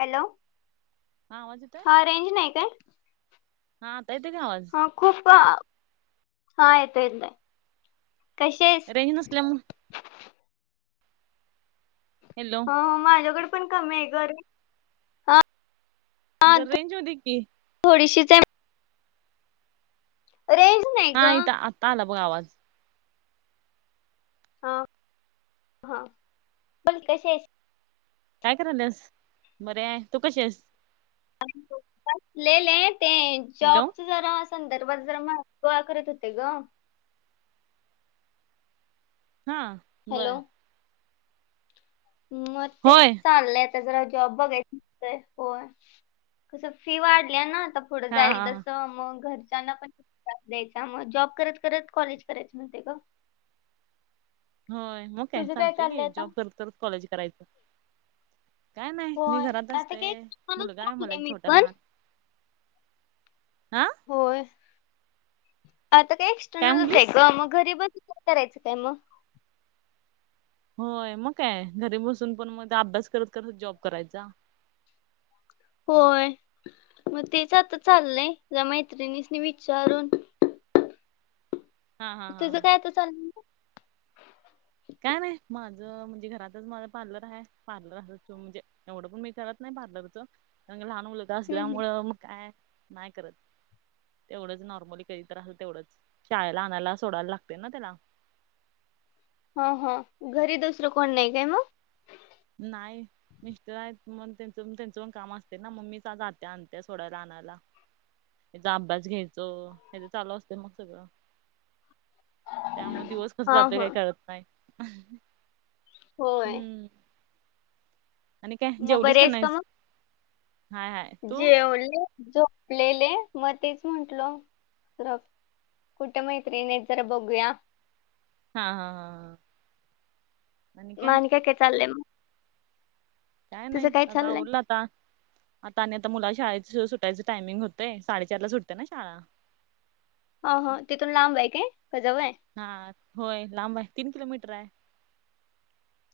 Hello हा आवाज येतोय. हा रेंज नाही काय. हा त ते का आवाज. ह खूप हा येतो येतय कसे येत? नसल्यामुळे. हॅलो हो माझ्याकडे पण कमी आहे कर- जर रेंच होती की. थोडीशी रेज नाही. हा ग इ आत्ता आला बघ आवाज. हा हा पण कसे आहे. काय करालस बरी आहे तू कशी आहेस. बसलेले आहे ते हॅलो जॉबच जरा अस- संदर्भात ज गोळा करीत होते ग. हा हॅलो बरं मग तेच होय चालले. जरा जॉब बघायच हो कस फी वाढली ना. थोडं हा जाईल हा हा. तसं मग घरच्यांना पण. त्रास द्यायचा मग जॉब करत करत कॉलेज करायच म्हणते का. होय मग काय तुझं चालतय चाललंय की आता जॉब करत करत कॉलेज करायचं. काय नाही मी होय घरात आता असते काय एक्सटर्नलच मुलगाय मला टाकले एक मी छोटा पण लहान हा होय आता काय एक्सटर्नलच आहे का मग घरीब य करायचं काय मग होय मग काय घरी बसून पण मग त्या अभ्यास करत करत जॉब करायचा होय मग तेच आता चाललंय मैत्रिणीच नाही विचारून हा हा तचं हा काय आता चाल काय नाही माझं म्हणजे घरातच माझ पार्लर आहे पार्लर अस त म्हणजे एवढं पण मी करत नाही पार्लरच कारण लहान मुलग हम्म, हम्म. असल्यामुळं मग काय नाही करत तेवढंच नॉर्मली कधत तर असल तेवढंच शाळेला आणायला सोडायला लागते ना त्याला हो हा घरी दुसरं कोण नाही काय मग नाही मिस्टर आहेत म त्यांच त्यांचं पण काम असते ना मग मी जात्या आणत्या थोड्याला आणायला याचा अभ्यास घ्यायच हचा चालू असतं मग सगळं त्यामुळे दिवस कस हा जातोय हा काही करत नाही होय हम्म आणि काय मग जेवलीस बरी का आहेस नाहीस मग हाय हाय तू जेवले झोपलेले मग तेच म्हटल कुठम मयते ननज जरा बघूया हा हा हा हा माण का काय चालले काय नाही आता ओोललाता आता आणि आता मुला शाळे सुटायचं टायमिंग होतय साडेचारला सुटते ना शाळा हो हो तिथून लांब आहे कायजव आहे हा होय लांब आहे तीन किलोमीटर आहे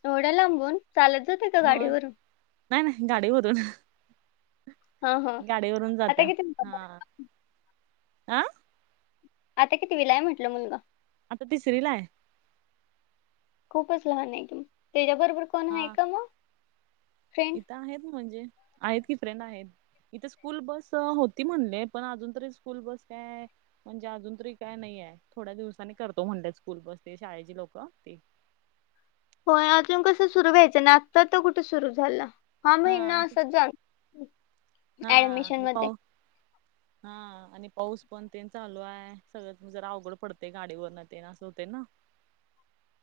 एवढ्या लांबून चालत जाते का होय गाडीवरून नाही नाही गाडी भरून ना हा हा गाडीवरून आता जात्या किती हा ह आता किती विलाय म्हटलं मुलगा आता तिसरी ला आहे खूपच लहान आहे कि त्याच्याबरोबर कोण आहे हा का मग फ्रेंड इथं आहेत ना म्हणजे आहेत कि फ्रेंड आहेत इथ स्कूल बस होती म्हणले पण अजून तरी स्कूल बस कायय म्हणजे अजून तरी काय नाही आहे थोड्या दिवसाांनी करतो म्हणतात स्कूल बस ते शाळेची लोक ते होय अजून कसं सुरू व्हायचं नाता तर कुठे सुरू झालं हा महिना असच जाल हा ऍडमिशन हे मध्ये पाऊ हा आणि पाऊस पण तेन चालू आहे सगळंत जरा अवघड पडते गाडीवर न ते असं होते ना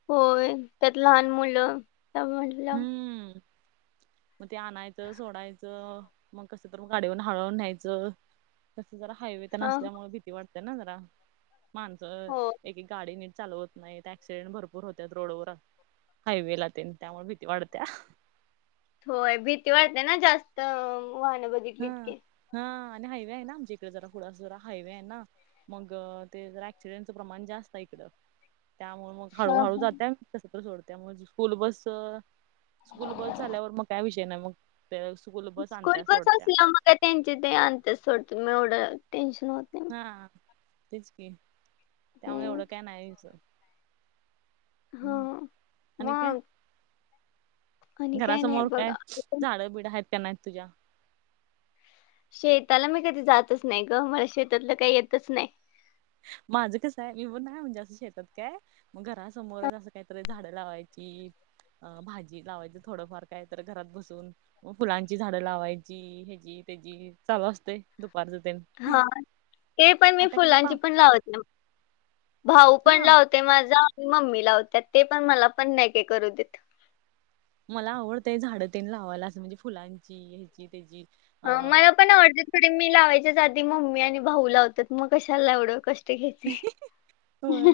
होय त्यात लहान मुलं त्या हम्म मग ते आणायचं सोडायचं मग कसं तर गाडीवरून हाळवून न्यायचं तसं जरा हायवे हा नसल्यामुळे भीती वाटते ना जरा माणसं हो एक गाडी नीट चालवत नाही ऍक्सिडेंट भरपूर होत्या रोडवर हायवे लाते त्यामुळे भीती वाढत्या होय भीती वाढते ना जास्त वाहनं बघितली हा इतके हा आणि हायवे आहे ना आमच्या इकडे जरा थडासा जरा हायवे आहे ना मग ते ज ऍक्सिडेंटचं प्रमाण जास्त आहे इकड त्यामुळ मग हा हळूहळू हा. जातं कस सोडत म स्कूल बस स्कूल बस झाल्यावर मग काय विषय नाही मग ते स्कूल बस स्कूल आणत्या बस सोडत मग का त्यांचे ते अंतच सोडत मी एवढं टेन्शन होत नाही हा तेच कि त्यामुळे हम्म एवढं काय नाहीच हम्म हा आणिन का मग आणि काय नाही घरासमोर काय बघा झाडं बिडं आहेत त्यां नाहीत तुझ्या शेताला मी कधी जातच नाही ग मला शेतातलं काही येतच नाही माझं कसं आहे मी पण नाही म्हणजे असं शेतात काय मग घरासमोरच असं काहीतरी झाडं लावायची अ भाजी लावायचं थोडंफार काय तर घरात बसून फुलांची झाडं लावायची हची त्याचीी चालू असते दुपारच ते हा ते पण मी फुलांची पण लावत नाही भाऊ पण हा लावते माझा आणि मम्मी लावत ते पण मला पण नाही का करू देत मला आवडतंय झाड तेन लावायला असं म्हणजे फुलांची ह्याची त्याची अ मला पण आवडतं ो मी लावायच्याच आधी मम्मी आणि भाऊ लावतात मग कशाला लावडं क होय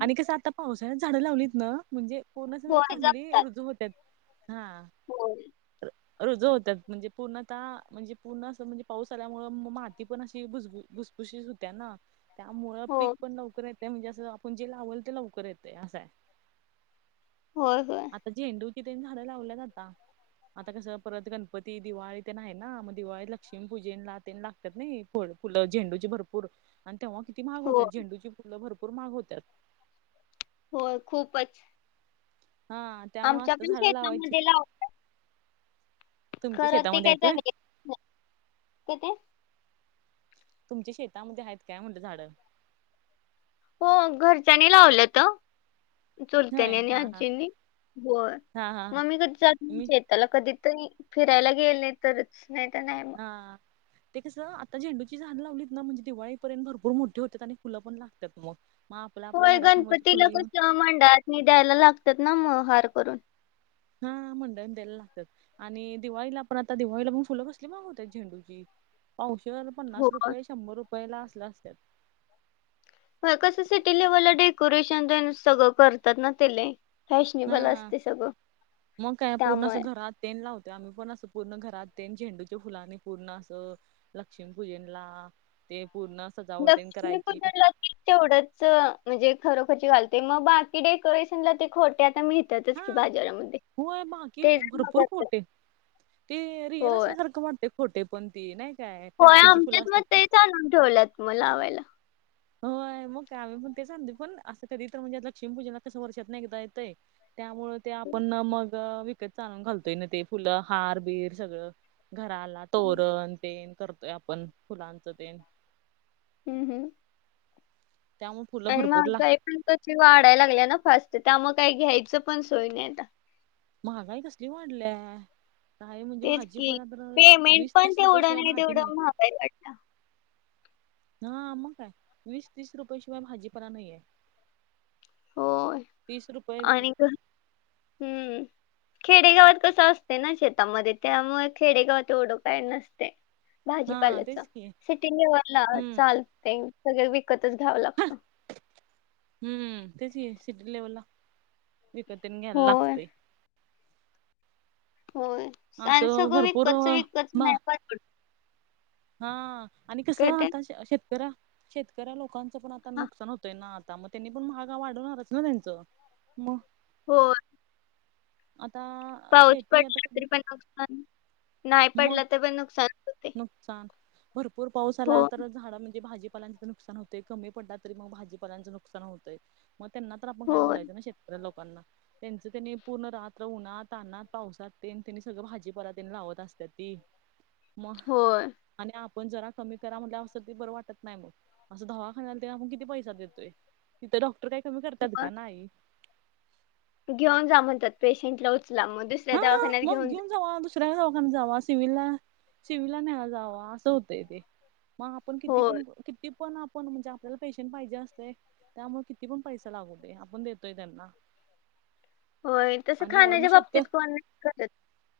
आणि कसं आता पावसाळ्यात झाडं लावलीत ना म्हणजे कोरोना स होय चांगली रुजू होतात हा हो रोज होतात म्हणजे पूर्णताः म्हणजे पूर्ण असं म्हणजे पाऊस आल्यामुळे माती पण अशी भुज कशी सुध्या ना त्यामुळं हो पीक पण लवकर येते म्हणजे असं आपण जे लावल ते लवकर येते असं आहे हो हो ज झेंडू होती त्यांनी झाडं लावल्या जाता आता कस परत गणपती दिवाळी तेण आहे ना मग दिवाळी लक्ष्मी पूजेन लाते लाग नाही फ फुलं झेंडूची भरपूर आणि तेव्हा किती हो महागतात झेंडूची फुलं भरपूर मग होतात हो खूपच हा त्यामुळे आमच्या आत्ता पण झाडं लावायची शेतामध्ये लावतात तुमच्या खरं ते शेतामध्ये काय आहेत होय? जाग ते तुमच्या शेतामध्ये आहेत काय म्हणज झाडं हो घरच्यांनी लावलं तर चोरत्यानी होय आणि हा हा आजीनी हो हा हा हा मगमी कधी मी जात त्याला कधी तरी फिरायला गेल नाही तरच नाही तर नाही मग हा ते कसं आता झेंडूची झाड लावलीत ना म्हणजे दिवाळीपर्यंत भरपूर मोठे होतात आणि फुलं पण लागतात मग मग आपल्या आपल्या होय घरासमोरची गणपतीला फुलं कस घेऊन मंडळात द्यायला लागतात ना म हार करून हा मंडळी तेल लातात. आणि दिवाळीला आपण आता दिवाळीलाग फुलं कसली मागवत झेंडूची पावश पन्नास होय रुपये शंभर रुपये ला असल्या असत कसं सिटी लेवलला डेकोरेशन सगळं करतात ना तेले फॅशनेबल हा असते सगळ मग काय पूर्ण असं त्यामुळे घरात तेन लावतेो आम्ही पण असं पूर्ण घरात तेन झेंडूच्या फुलाने पूर्ण असं. लक्ष्मीपूजन ला ते पूर्ण सजावट तेन दक्ष क करायची ला तेवढंच म्हणजे खरोखरी घालते मग बाकी डेकोरेशनला ते खोटे आताह. हा की बाजारामध्ये होय बाकी तेच भरपूर करत. खोटे ते रियल असल्यासारखं म्हटत खोटे पण ती नाही. काय होय प्लास्टिकची फुलं आमच्यात असतात मग ती ते चा आणून ठेवलंत म लावायला होय मग का आम्ही पण तेचां पण असं कधी तर म्हणजे लक्ष्मीपूजननासम वर्षेत नाही कता येतय. त्यामुळ ते हम्म, आपण मग विकत चालून घालतोय ना ते फुलं हार बिर सगळं. घराला तोरण तेन करतोय आपण फुलांचं ते हम् हम्. त्यामुळे फुलं आणि भरपूर मग लाग काही पण क वाढाय लागल्या ना फस्ट त्या मग काही घ्यायचं पण सोय नाही आता महागाई कसली वाढल्याय. तेच कि पेमेंट वीस पण तीस रुपये तेवढं शिवाय नाही भाजी तेवढं महागय वाटलं. ह मग काय वीस तीस रुपयाेशिवाय भाजीपरा नाही आहेे. होय तीस रुपये आणि हम्म. खेडेगावात कसं असते ना शेतामध्ये त्यामुळे खेडेगावात एवढं काय नसत. हा भाजीपाल्याच तेच की सिटीला हम्म चालते सग व तच घ्यावं लागतं. हम्म तेच सिटी लेवलला विकत्रण घ्यायला होय लागतय. होय स स असं गं भरपूर विकतचं विकतच म नाही का? हा आणि काय कसं ते आता शेतकऱ्या शेतकऱ्या लोकांचं पण आता हा नुकसान होतय ना. मग त्यांनी पण महागा वाढवणारच ना त्यांचं मग हो. आता पाऊस शेती पडला आता तरी पण नुकसान नाही म पडलं तर पण नुकसान नुकसान भरपूर पाऊस आला हो, तर झाड म्हणजे भाजीपालांच नुकसान होत. ते कमी पडला तरी मग भाजीपालांचं नुकसान होतय. मग त्यांना तर आपण काय होय, बोलायचं ना शेतकऱ्या लोकांना त्यांचं त्यांनी पूर्ण रात्र उन्हात आणनाात पावसात त्यांनी सगळं भाजीपाला त्यांनी लावत असत. त म. होय. आणि आपण जरा कमी करा म्हटलं सगध बरं वाटत नाही मग असं धवा खायला मग किती पैसा देतोय तिथे डॉक्टर काही कमी करतात का मग नाही. घेऊन जा म्हणतात पेशंटला उचला मग दुसऱ्या हा दवाखान्यात मग जा. घेऊन जाऊ दुस ुऱ्या लकां जावा सिवलला सिवलला न्यायला जावा असं होतंय ते मग आपण किती होय, पण किती पण आपण म्हणजे आपल्याला पेशंट पाहिजे असते. त्यामुळे किती पण पैसा लागू दे आपण देतोय त्यांना होय तस आणि एवढं मग खाण्याच्या बाबतीत शेतक कोण करत.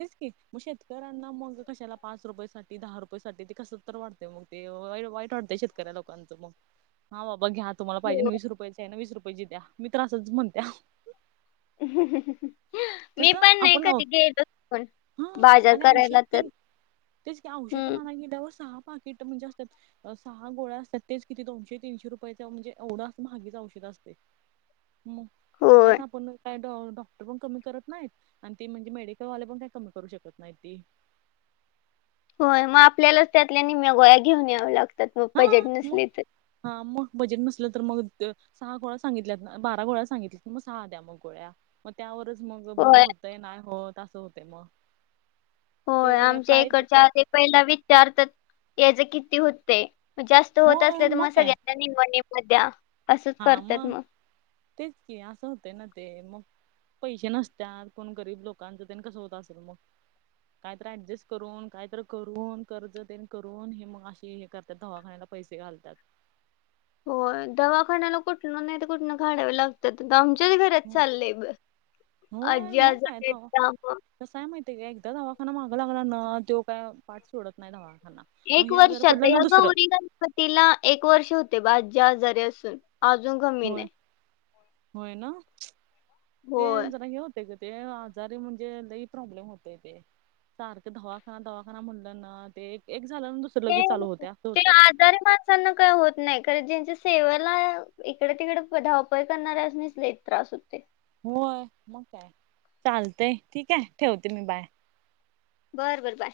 तेच की मग शेतकऱ्यांना मग कशाला पाच रुपये साठी दहा रुपये सा ते कस तर वाटत. मग ते वाईट वाटते शेतकऱ्या लोकांचं मग हा बाबा घ्या. तुम्हा पाहिजे हो. वीस रुपयाच्या आहे ना वीस रुपयाची द्या मी त्रच म्हण्या. ह मी कसं पण नाही आपण कधी गेलो हा बाजार आणि औषध करायला तर तेन तेच काय औषध हं, ना क दव सहा पाकिट म्हणजे असतात. सहा गोळ्या असतात तेच किती दोनशेीशे रुपया म्हणजे एवढं असं महागच औषध असते. [unintelligible] ह होय, त्यात आपण काय डॉक्टर पण कमी करत नाहीत आणि तेी म्हणजे मेडिकल वाले पण काही कमी करू शकत नाही ती होय मग आपल्यालाच त्यातल्या निमेगोळ्या घेऊन याव लागतात मग हा बजेट मग नसली तर हा मग बजेट नसलं तर मग सहा गोळ्या सांगितल्यात ना बारा गोळ्या सांगितल्यात मग सहा द्या मग गोळ्या मग त्यावरच मग बरं होय. होतय ना हो तसं होतय मग होय ते आमच्या प्रायज इकडच्या ते पहिला विचारतात याच किती होतय जास्त होत होय असल्या तर मग काय सगळ्या निम्मं निम्मं दया. हा मग तेच की असं होत ना ते मग पैसे नसतात कोण गरीब लोकांचं त्यांनी कसं होत असेल मग कायत ऍडजस्ट करून कायत करून कर्ज त्यां करून हे मग अशी हे कर त्या दवाखा्याला पैसे घालतात. हो दवाखान्याला कुठन नाही तर कुठनं काढाव लागत. तर आमच्याच घरात चाललंय आजी आजारी त्या मुळ तसय माहितीय का एकदा दवाखाना मागं लागला न तो काय पाठ सोडत नाही दवाखाना मग एक हे आजार वर्षात पडलं ना या दुसरं गौरी गणपती तिला एक वर्ष होते बाज्या आजारी असून अजून कमी नाही. हो ना ते होय ज घी होत [inaudible] ते आजारी म्हणजे लई प्रॉब्लेम होते ते सारखं दवाखाना दवाखाना म्हणलं ना ते एक झालं ना दुसरे ते लगेच चालू होते असं ते होते. आजारी माणसांना काय होत नाही कारण ज्यांच्या सेवाला इकडे तिकडे धावपळ करणारे अस निसले त्रास होते. होय, मग काय, चालतंय ठीक आहे, ठेवते मी बाय बरं बर बाय